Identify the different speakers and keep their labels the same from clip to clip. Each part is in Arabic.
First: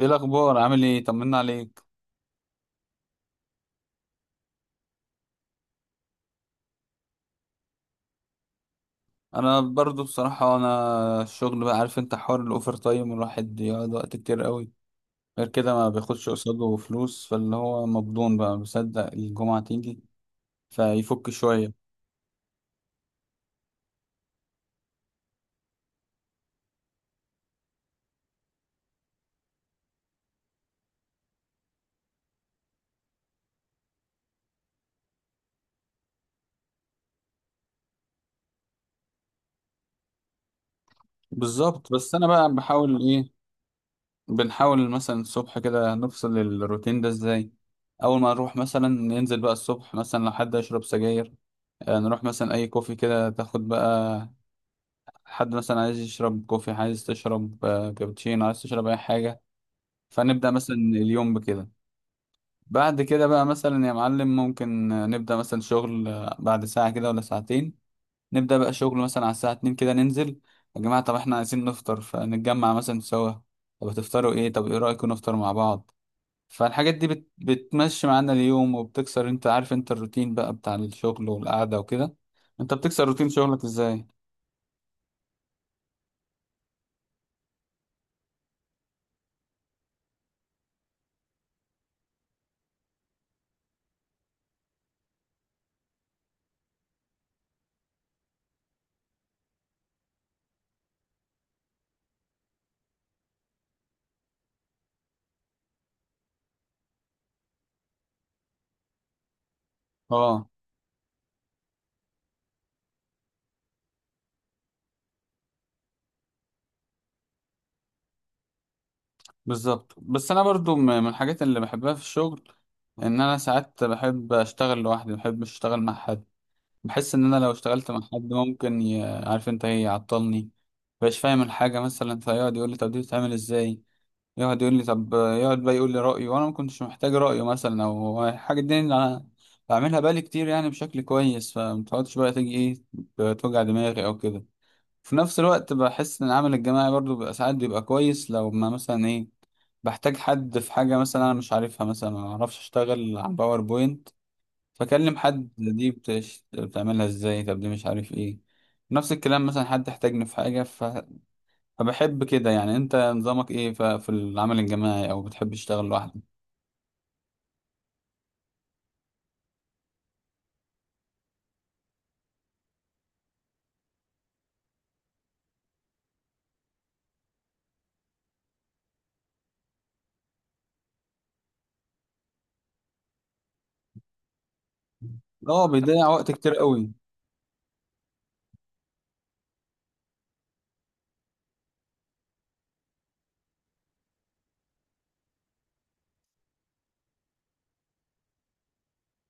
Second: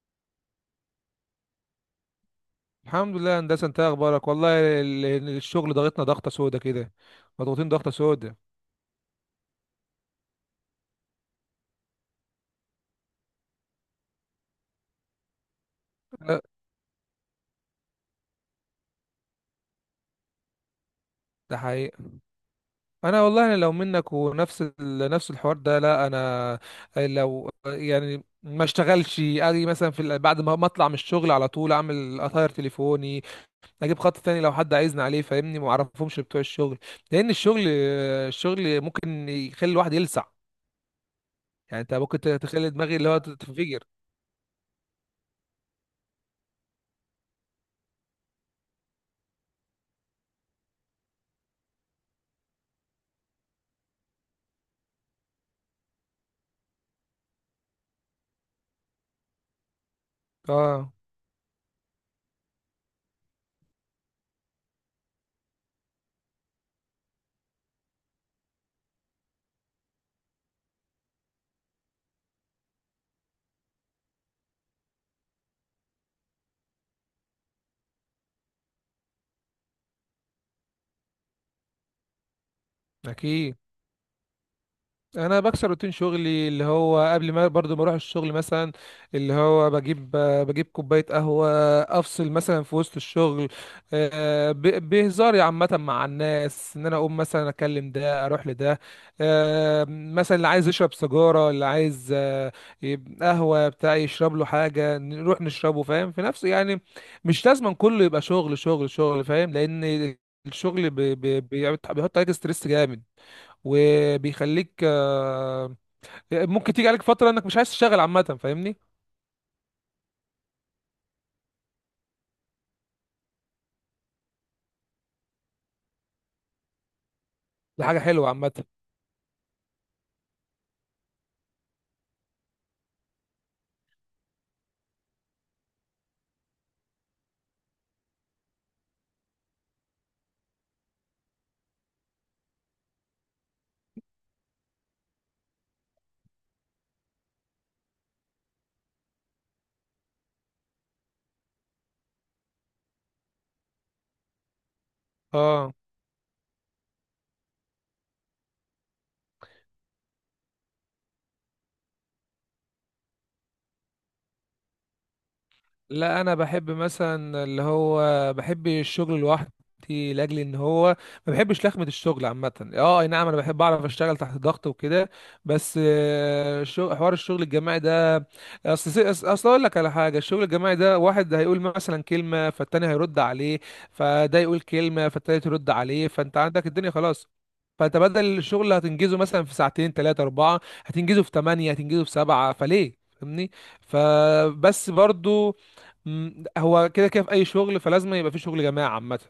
Speaker 1: ايه الاخبار، عامل ايه؟ طمنا عليك.
Speaker 2: الحمد لله يا هندسه. انت إيه اخبارك؟ والله الشغل ضغطنا ضغطه سودا كده. مضغوطين ضغطه سودا.
Speaker 1: انا برضو بصراحه انا الشغل بقى، عارف انت، حوار الاوفر تايم الواحد يقعد وقت كتير قوي. غير كده ما بياخدش
Speaker 2: لا،
Speaker 1: قصاده فلوس، فاللي هو مبدون بقى بيصدق الجمعه تيجي فيفك
Speaker 2: ده
Speaker 1: شويه.
Speaker 2: حقيقي. انا والله، انا لو منك ونفس نفس الحوار ده، لا انا لو يعني ما اشتغلش، اجي مثلا في بعد ما اطلع من الشغل على طول اعمل اطاير تليفوني. اجيب خط تاني لو حد عايزني عليه، فاهمني؟ ما اعرفهمش بتوع الشغل، لان الشغل، الشغل ممكن يخلي الواحد يلسع. يعني
Speaker 1: بالظبط،
Speaker 2: انت
Speaker 1: بس
Speaker 2: ممكن
Speaker 1: انا بقى
Speaker 2: تخلي دماغي
Speaker 1: بحاول
Speaker 2: اللي هو
Speaker 1: ايه،
Speaker 2: تنفجر.
Speaker 1: بنحاول مثلا الصبح كده نفصل الروتين ده ازاي. اول ما نروح مثلا ننزل بقى الصبح، مثلا لو حد يشرب سجاير، نروح مثلا اي كوفي كده تاخد بقى. حد مثلا عايز يشرب كوفي، عايز تشرب كابتشينو، عايز تشرب اي حاجه. فنبدا مثلا
Speaker 2: اه،
Speaker 1: اليوم بكده. بعد كده بقى مثلا يا معلم، ممكن نبدا مثلا شغل بعد ساعه كده ولا ساعتين. نبدا بقى شغل مثلا على الساعه 2 كده ننزل: يا جماعه طب احنا عايزين نفطر، فنتجمع مثلا سوا. طب هتفطروا ايه؟ طب ايه رايكم نفطر مع بعض؟ فالحاجات دي بتمشي معانا اليوم وبتكسر، انت عارف انت، الروتين بقى بتاع الشغل والقعده وكده. انت بتكسر روتين
Speaker 2: اكيد.
Speaker 1: شغلك ازاي؟
Speaker 2: انا بكسر روتين شغلي اللي هو قبل ما برضو ما اروح الشغل مثلا، اللي هو بجيب كوبايه قهوه. افصل مثلا في وسط الشغل. بهزاري عامه مع الناس ان انا اقوم مثلا اكلم ده اروح لده. مثلا اللي عايز يشرب سيجاره، اللي عايز قهوه بتاع، يشرب له حاجه نروح نشربه، فاهم؟ في نفسه يعني. مش لازم كله يبقى شغل شغل شغل، فاهم؟ لان
Speaker 1: اه.
Speaker 2: الشغل بيحط عليك ستريس جامد. وبيخليك ممكن تيجي عليك فترة انك مش عايز تشتغل عامة، فاهمني؟
Speaker 1: بالظبط. بس انا برضو من الحاجات اللي بحبها في الشغل ان انا ساعات بحب اشتغل لوحدي، ما بحبش اشتغل مع حد. بحس ان انا لو
Speaker 2: دي
Speaker 1: اشتغلت
Speaker 2: حاجة
Speaker 1: مع
Speaker 2: حلوة
Speaker 1: حد
Speaker 2: عامة.
Speaker 1: ممكن عارف انت ايه، يعطلني. مبقاش فاهم الحاجه مثلا، فيقعد يقول لي طب دي بتتعمل ازاي، يقعد يقول لي طب، يقعد بقى يقول لي رايه، وانا ما كنتش محتاج رايه، مثلا او الحاجه دي اللي انا بعملها بالي كتير، يعني بشكل كويس. فمتقعدش بقى تيجي ايه، توجع دماغي او كده. في نفس الوقت بحس ان العمل الجماعي برضو بيبقى ساعات بيبقى كويس، لو ما مثلا ايه، بحتاج حد في حاجة مثلا انا مش عارفها، مثلا ما اعرفش اشتغل على باوربوينت، فاكلم حد
Speaker 2: اه.
Speaker 1: دي بتعملها ازاي، طب دي مش عارف ايه. نفس الكلام مثلا حد احتاجني في حاجة فبحب كده. يعني انت نظامك ايه في العمل الجماعي او بتحب تشتغل
Speaker 2: لا
Speaker 1: لوحدك؟
Speaker 2: انا بحب مثلا اللي هو، بحب الشغل لوحدي، لاجل ان هو ما بحبش لخمه الشغل عامه. اه اي نعم، انا بحب اعرف اشتغل تحت ضغط وكده. بس حوار الشغل الجماعي ده، اصل اقول لك على حاجه، الشغل الجماعي ده واحد هيقول مثلا كلمه فالتاني هيرد عليه، فده يقول كلمه فالتالت
Speaker 1: اه،
Speaker 2: يرد
Speaker 1: بيضيع
Speaker 2: عليه،
Speaker 1: وقت
Speaker 2: فانت
Speaker 1: كتير
Speaker 2: عندك الدنيا
Speaker 1: قوي.
Speaker 2: خلاص. فانت بدل الشغل اللي هتنجزه مثلا في ساعتين تلاتة أربعة، هتنجزه في تمانية، هتنجزه في سبعة، فليه؟ فاهمني؟ فبس برضو، هو كده كده في اي شغل، فلازم يبقى في شغل جماعي عامه.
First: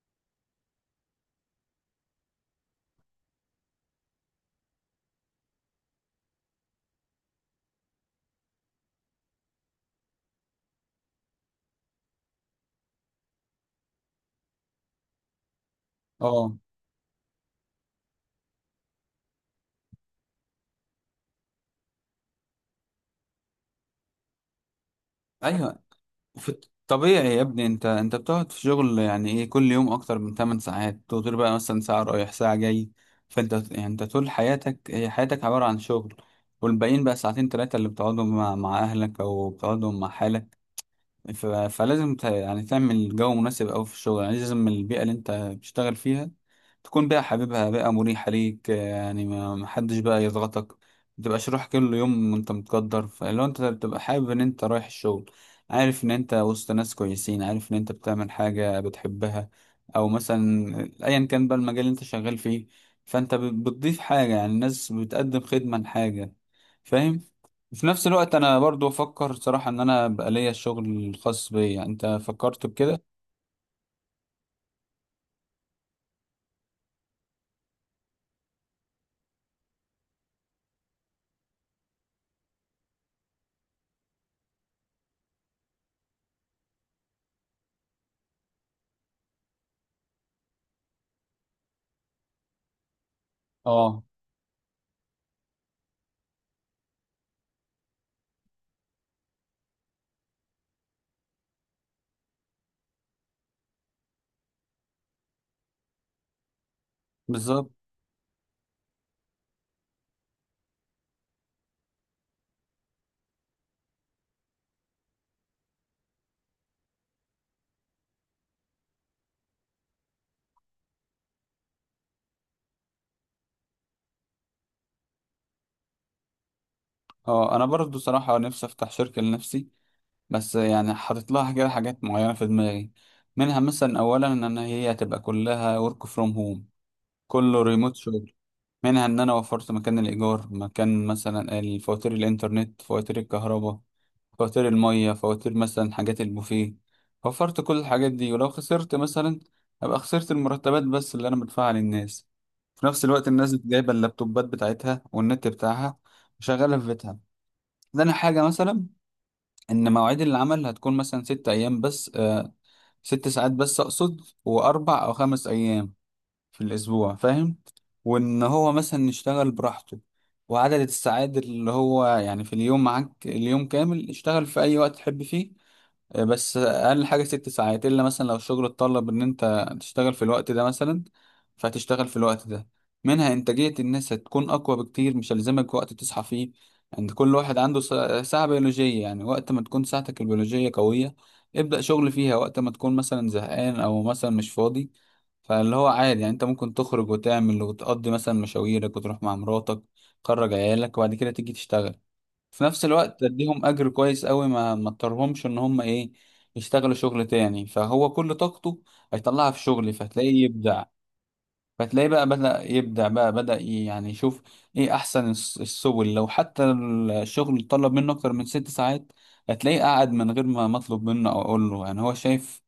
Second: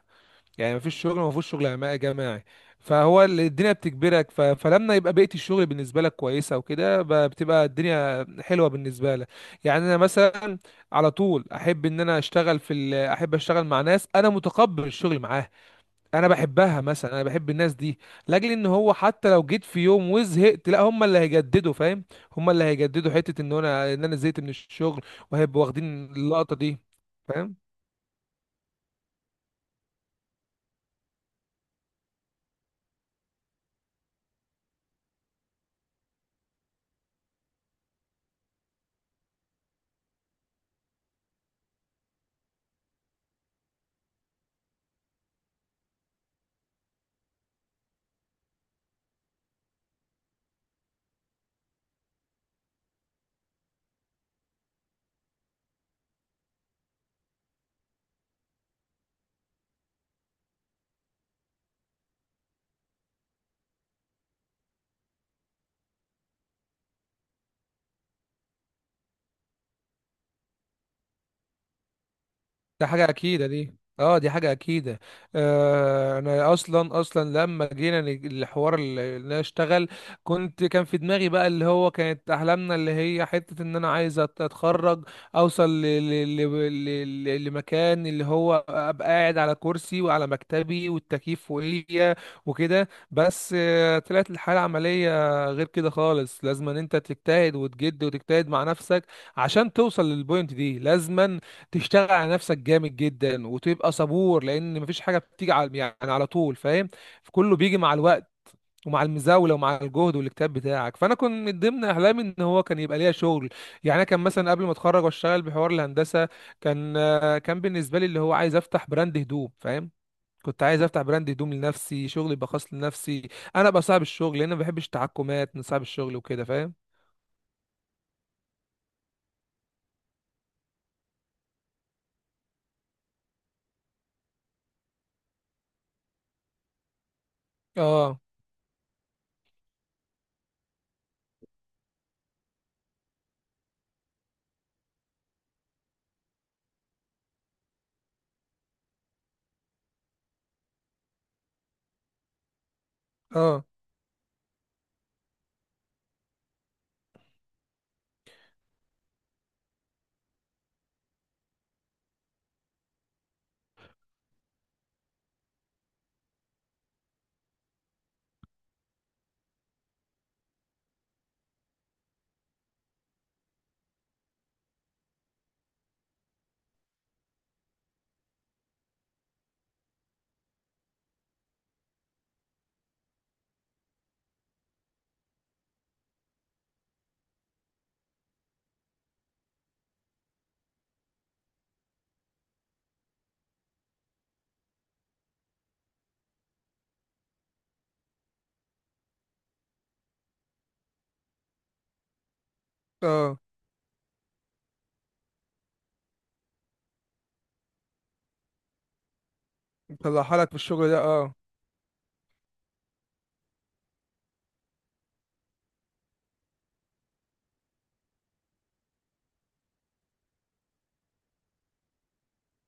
Speaker 2: يعني مفيش شغل ما فيهوش شغل جماعي. فهو اللي الدنيا بتجبرك. ف... فلما يبقى بيئه الشغل بالنسبه لك كويسه وكده، بتبقى الدنيا حلوه بالنسبه لك. يعني انا مثلا على طول احب ان انا اشتغل في ال، احب اشتغل مع ناس انا متقبل الشغل معاها. انا
Speaker 1: اه.
Speaker 2: بحبها مثلا، انا بحب الناس دي، لاجل ان هو حتى لو جيت في يوم وزهقت، لا هم اللي هيجددوا، فاهم؟ هم اللي هيجددوا حته ان انا، ان انا زهقت من الشغل. وهيبقوا
Speaker 1: ايوه،
Speaker 2: واخدين
Speaker 1: في
Speaker 2: اللقطه دي،
Speaker 1: الطبيعي يا
Speaker 2: فاهم؟
Speaker 1: ابني، انت بتقعد في شغل يعني ايه كل يوم اكتر من 8 ساعات، تقدر بقى مثلا ساعة رايح ساعة جاي. فانت يعني انت طول حياتك هي حياتك عبارة عن شغل. والباقيين بقى ساعتين تلاتة اللي بتقعدهم مع اهلك او بتقعدهم مع حالك. فلازم يعني تعمل جو مناسب أوي في الشغل، يعني لازم البيئة اللي أنت بتشتغل فيها تكون بيئة حبيبها، بيئة مريحة ليك، يعني ما حدش بقى يضغطك. متبقاش رايح كل يوم وأنت متقدر، فلو أنت بتبقى حابب إن أنت رايح الشغل، عارف إن أنت وسط ناس كويسين، عارف إن أنت بتعمل حاجة بتحبها، أو مثلا أيا كان بقى المجال اللي أنت شغال فيه، فأنت بتضيف حاجة، يعني الناس بتقدم خدمة لحاجة فاهم. في نفس الوقت انا برضو افكر صراحة ان انا بقى ليا الشغل الخاص بيا، انت فكرت
Speaker 2: ده
Speaker 1: بكده؟
Speaker 2: حاجة أكيدة دي، اه دي حاجة أكيدة. آه أنا أصلا لما جينا الحوار اللي أنا أشتغل، كنت كان في دماغي بقى اللي هو كانت أحلامنا اللي هي حتة إن أنا عايز أتخرج، أوصل لمكان اللي هو أبقى قاعد على كرسي وعلى مكتبي والتكييف فوقيا وكده. بس آه
Speaker 1: اه.
Speaker 2: طلعت الحالة العملية غير كده خالص. لازم إن أنت تجتهد وتجد وتجتهد مع نفسك عشان توصل للبوينت دي. لازما تشتغل على نفسك جامد جدا وتبقى صبور، لان مفيش حاجه بتيجي على يعني على طول، فاهم؟ فكله
Speaker 1: بالظبط.
Speaker 2: بيجي مع الوقت، ومع المزاوله ومع الجهد والاجتهاد بتاعك. فانا كنت من ضمن احلامي ان هو كان يبقى ليا شغل. يعني انا كان مثلا قبل ما اتخرج واشتغل بحوار الهندسه، كان كان بالنسبه لي اللي هو عايز افتح براند هدوم، فاهم؟ كنت عايز افتح براند هدوم لنفسي، شغل يبقى خاص لنفسي، انا ابقى صاحب الشغل، لان ما بحبش التحكمات من صاحب الشغل وكده، فاهم؟
Speaker 1: اه، انا برضو صراحة نفسي افتح شركة لنفسي، بس يعني حاطط لها كده حاجات معينة في دماغي. منها مثلا اولا ان أنا هي هتبقى كلها work from home، كله ريموت.
Speaker 2: اه.
Speaker 1: منها ان انا وفرت مكان الايجار، مكان مثلا الفواتير، الانترنت، فواتير الكهرباء، فواتير المية، فواتير مثلا حاجات البوفيه، وفرت كل الحاجات دي. ولو خسرت مثلا، ابقى خسرت المرتبات بس اللي انا بدفعها للناس. في نفس الوقت الناس
Speaker 2: اه.
Speaker 1: جايبه اللابتوبات بتاعتها والنت بتاعها وشغاله في بيتها. ده انا حاجه مثلا ان مواعيد العمل هتكون مثلا 6 ايام بس ست ساعات بس اقصد، واربع او خمس ايام في الأسبوع فاهم. وإن هو مثلا يشتغل براحته، وعدد الساعات اللي هو يعني في اليوم معاك، اليوم كامل، اشتغل في أي وقت تحب فيه. بس اقل حاجه 6 ساعات، الا مثلا لو الشغل اتطلب ان انت تشتغل في الوقت ده مثلا، فهتشتغل في الوقت ده. منها انتاجيه الناس هتكون اقوى بكتير، مش هلزمك وقت تصحى فيه. عند كل واحد عنده ساعه بيولوجيه، يعني وقت ما تكون ساعتك البيولوجيه قويه ابدا شغل فيها، وقت ما تكون مثلا زهقان او مثلا مش فاضي، فاللي هو عادي، يعني انت ممكن تخرج وتعمل وتقضي مثلا مشاويرك وتروح مع مراتك، تخرج عيالك، وبعد كده تيجي تشتغل. في نفس الوقت
Speaker 2: اه
Speaker 1: تديهم اجر كويس قوي، ما اضطرهمش ان هم ايه، يشتغلوا شغل تاني. فهو كل طاقته هيطلعها في شغل
Speaker 2: طلعها
Speaker 1: فتلاقيه
Speaker 2: لك في
Speaker 1: يبدع.
Speaker 2: الشغل ده اه.
Speaker 1: فتلاقيه بقى بدأ يبدع، بقى بدأ يعني يشوف ايه احسن السبل. لو حتى الشغل طلب منه اكتر من 6 ساعات، هتلاقيه قاعد من غير ما مطلوب منه او اقول له، يعني هو شايف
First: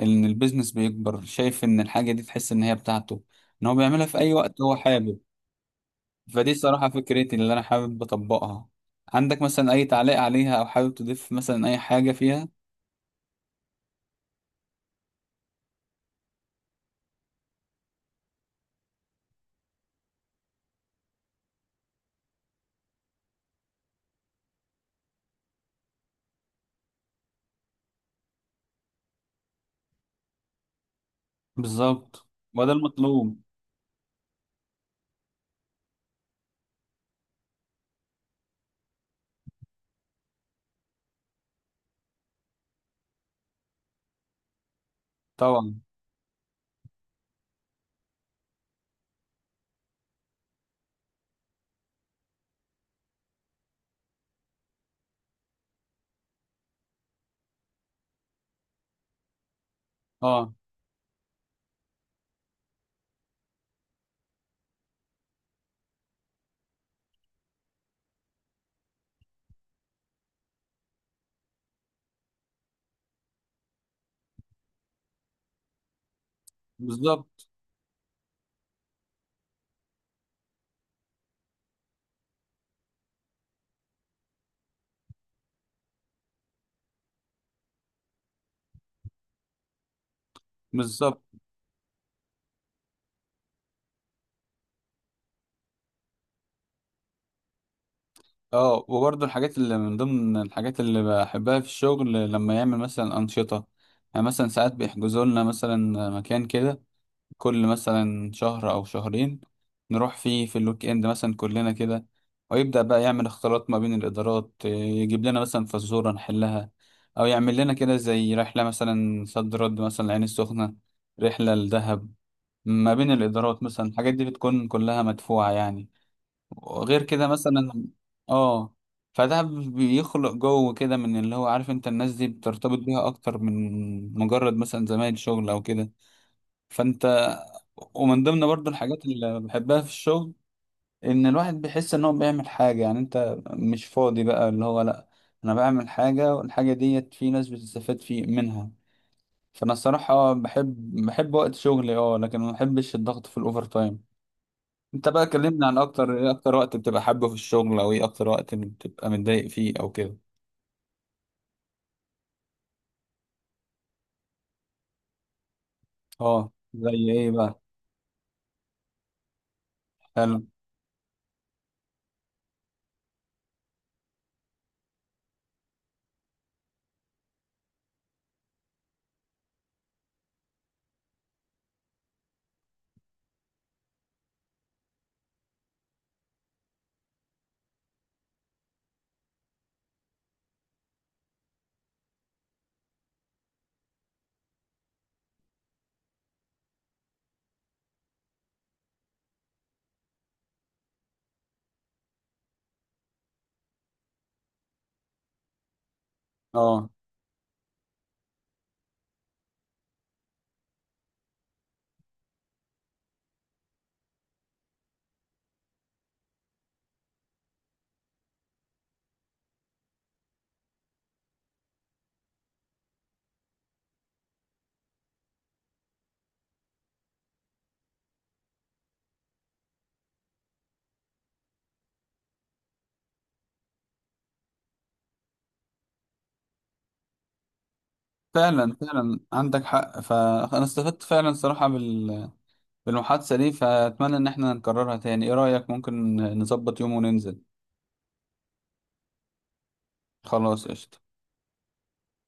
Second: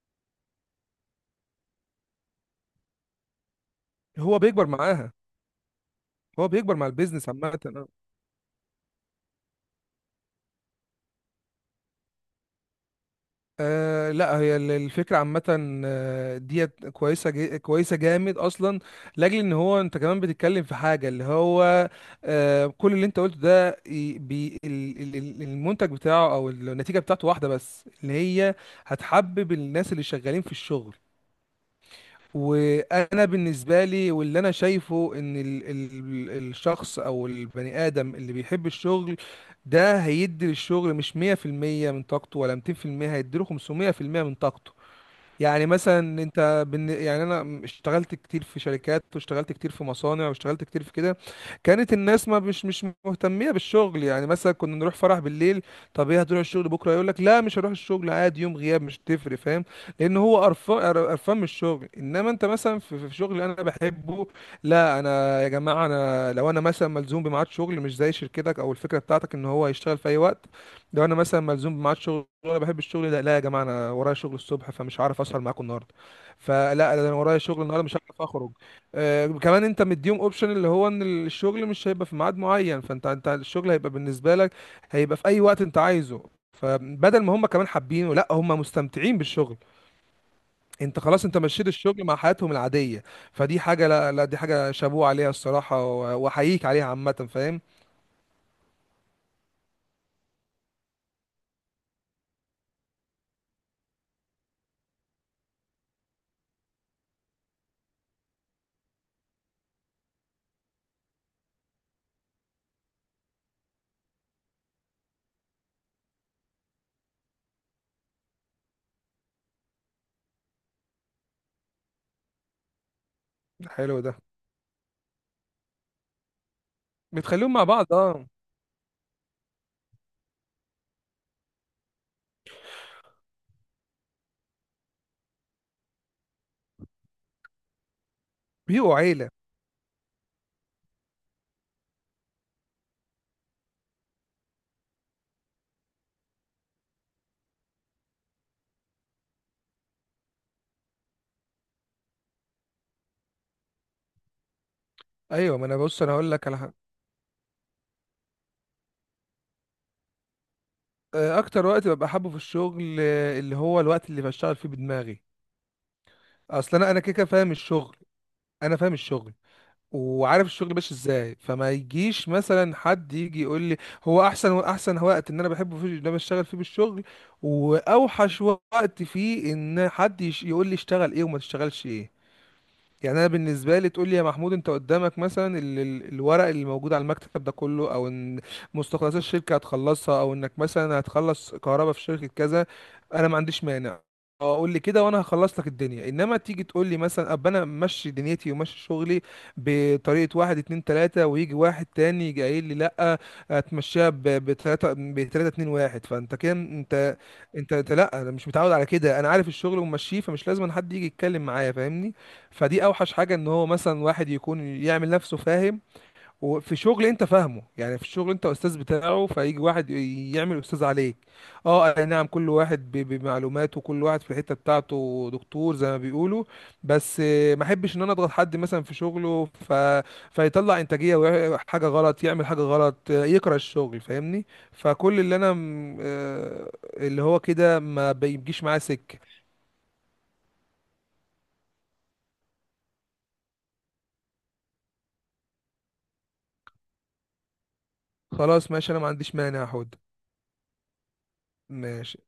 Speaker 1: ان البيزنس بيكبر، شايف ان الحاجة دي تحس ان هي بتاعته، ان هو بيعملها في اي
Speaker 2: هو
Speaker 1: وقت
Speaker 2: بيكبر
Speaker 1: هو
Speaker 2: معاها.
Speaker 1: حابب.
Speaker 2: هو
Speaker 1: فدي
Speaker 2: بيكبر مع
Speaker 1: الصراحة
Speaker 2: البيزنس
Speaker 1: فكرتي اللي
Speaker 2: عامة
Speaker 1: أنا
Speaker 2: آه.
Speaker 1: حابب أطبقها. عندك مثلا أي تعليق عليها أو حابب تضيف مثلا أي حاجة فيها؟
Speaker 2: آه لا هي الفكرة عامة آه، ديت كويسة جي كويسة جامد أصلا، لأجل إن هو أنت كمان بتتكلم في حاجة اللي هو، آه كل اللي أنت قلته ده ي- بي ال- ال- ال- المنتج بتاعه أو النتيجة بتاعته واحدة، بس اللي هي هتحبب الناس اللي شغالين في الشغل.
Speaker 1: بالظبط. وده
Speaker 2: وانا
Speaker 1: المطلوب.
Speaker 2: بالنسبه لي، واللي انا شايفه ان ال ال الشخص او البني ادم اللي بيحب الشغل ده هيدي للشغل مش 100% من طاقته ولا 200%، هيديله 500% من طاقته. يعني
Speaker 1: طبعا.
Speaker 2: مثلا انت يعني انا اشتغلت كتير في شركات، واشتغلت كتير في مصانع، واشتغلت كتير في كده، كانت الناس ما مش مش مهتميه بالشغل. يعني مثلا كنا نروح فرح بالليل، طب ايه هتروح الشغل بكره؟ يقول لك لا مش هروح الشغل عادي، يوم غياب مش تفرق، فاهم؟ لان هو
Speaker 1: اه.
Speaker 2: قرفان، قرفان من الشغل. انما انت مثلا في، في شغل انا بحبه، لا انا يا جماعه انا لو انا مثلا ملزوم بميعاد شغل، مش زي شركتك او الفكره بتاعتك ان هو يشتغل في اي وقت، لو انا مثلا ملزوم بميعاد شغل وانا بحب الشغل ده، لا يا جماعه انا ورايا شغل الصبح فمش هعرف اسهر معاكم النهارده، فلا ده انا ورايا
Speaker 1: بالظبط.
Speaker 2: شغل النهارده مش هعرف اخرج. آه كمان انت مديهم اوبشن اللي هو ان الشغل مش هيبقى في ميعاد معين، فانت، انت الشغل هيبقى بالنسبه لك، هيبقى في اي وقت انت عايزه. فبدل ما هم كمان حابينه، لا هم مستمتعين بالشغل. انت
Speaker 1: بالظبط.
Speaker 2: خلاص انت مشيت الشغل مع حياتهم العاديه. فدي حاجه، لا دي حاجه شابوه عليها الصراحه، واحييك عليها عامه، فاهم؟
Speaker 1: اه، وبرضه الحاجات اللي من ضمن الحاجات اللي بحبها في الشغل لما يعمل مثلا أنشطة، يعني مثلا ساعات بيحجزوا لنا مثلا مكان كده، كل مثلا شهر أو شهرين نروح فيه في الويك إند مثلا كلنا كده، ويبدأ بقى يعمل اختلاط ما بين الإدارات، إيه، يجيب لنا مثلا فزورة نحلها، أو يعمل لنا كده زي رحلة مثلا صد رد مثلا العين السخنة، رحلة لدهب ما بين الإدارات، مثلا
Speaker 2: حلو
Speaker 1: الحاجات
Speaker 2: ده.
Speaker 1: دي بتكون كلها مدفوعة يعني. وغير كده
Speaker 2: بتخليهم مع
Speaker 1: مثلا
Speaker 2: بعض اه.
Speaker 1: آه فده بيخلق جو كده من اللي هو عارف انت، الناس دي بترتبط بيها اكتر من مجرد مثلا زمايل شغل او كده. فانت، ومن ضمن برضو
Speaker 2: بيبقوا
Speaker 1: الحاجات
Speaker 2: عيله.
Speaker 1: اللي بحبها في الشغل ان الواحد بيحس ان هو بيعمل حاجة، يعني انت مش فاضي بقى اللي هو، لا انا بعمل حاجة والحاجة ديت في ناس بتستفاد في منها. فانا الصراحة بحب وقت شغلي. اه، لكن ما بحبش الضغط في الاوفر تايم. انت بقى
Speaker 2: ايوه
Speaker 1: كلمني
Speaker 2: ما
Speaker 1: عن
Speaker 2: انا بص، انا
Speaker 1: اكتر
Speaker 2: هقول لك
Speaker 1: اكتر
Speaker 2: على حاجه.
Speaker 1: وقت بتبقى حابه في الشغل، او ايه اكتر وقت بتبقى متضايق فيه او كده.
Speaker 2: اكتر وقت ببقى حابه في الشغل اللي هو الوقت اللي بشتغل فيه بدماغي.
Speaker 1: اه،
Speaker 2: اصل انا، انا
Speaker 1: زي
Speaker 2: كده كده
Speaker 1: ايه
Speaker 2: فاهم
Speaker 1: بقى؟
Speaker 2: الشغل. انا فاهم الشغل
Speaker 1: فعلا.
Speaker 2: وعارف الشغل ماشي ازاي، فما يجيش مثلا حد يجي يقول لي. هو احسن وقت ان انا بحبه فيه ان انا بشتغل فيه بالشغل، واوحش وقت فيه ان حد يقول لي اشتغل ايه وما تشتغلش ايه. يعني انا بالنسبه لي تقول لي يا محمود انت قدامك مثلا الورق اللي موجود على المكتب ده كله، او ان مستخلصات الشركه هتخلصها، او انك مثلا هتخلص كهرباء في شركه كذا، انا ما عنديش مانع. اه قول لي كده وانا هخلص لك الدنيا. انما تيجي تقول لي مثلا، اب انا ماشي دنيتي وماشي شغلي بطريقه واحد اتنين تلاته، ويجي واحد تاني يجي قايل لي لا هتمشيها بتلاته، بتلاته اتنين واحد، فانت كده
Speaker 1: اه.
Speaker 2: انت انت أنت، لا، انا مش متعود على كده، انا عارف الشغل وماشيه، فمش لازم حد يجي يتكلم معايا، فاهمني؟ فدي اوحش حاجه، ان هو مثلا واحد يكون يعمل نفسه، فاهم؟ وفي شغل انت فاهمه، يعني في شغل انت استاذ بتاعه فيجي واحد يعمل استاذ عليك. اه اي نعم، كل واحد بمعلوماته، كل واحد في الحته بتاعته دكتور زي ما بيقولوا. بس ما احبش ان انا اضغط حد مثلا في شغله، ف... فيطلع انتاجيه حاجه غلط، يعمل حاجه غلط يكره الشغل، فاهمني؟ فكل اللي انا اللي هو كده ما بيجيش
Speaker 1: فعلا،
Speaker 2: معاه سكه.
Speaker 1: فعلا عندك حق. فانا استفدت فعلا صراحة بالمحادثة دي، فأتمنى إن احنا نكررها تاني. إيه رأيك، ممكن نظبط يوم وننزل؟
Speaker 2: خلاص ماشي انا ما عنديش مانع، هاخد.
Speaker 1: خلاص قشطة.
Speaker 2: ماشي.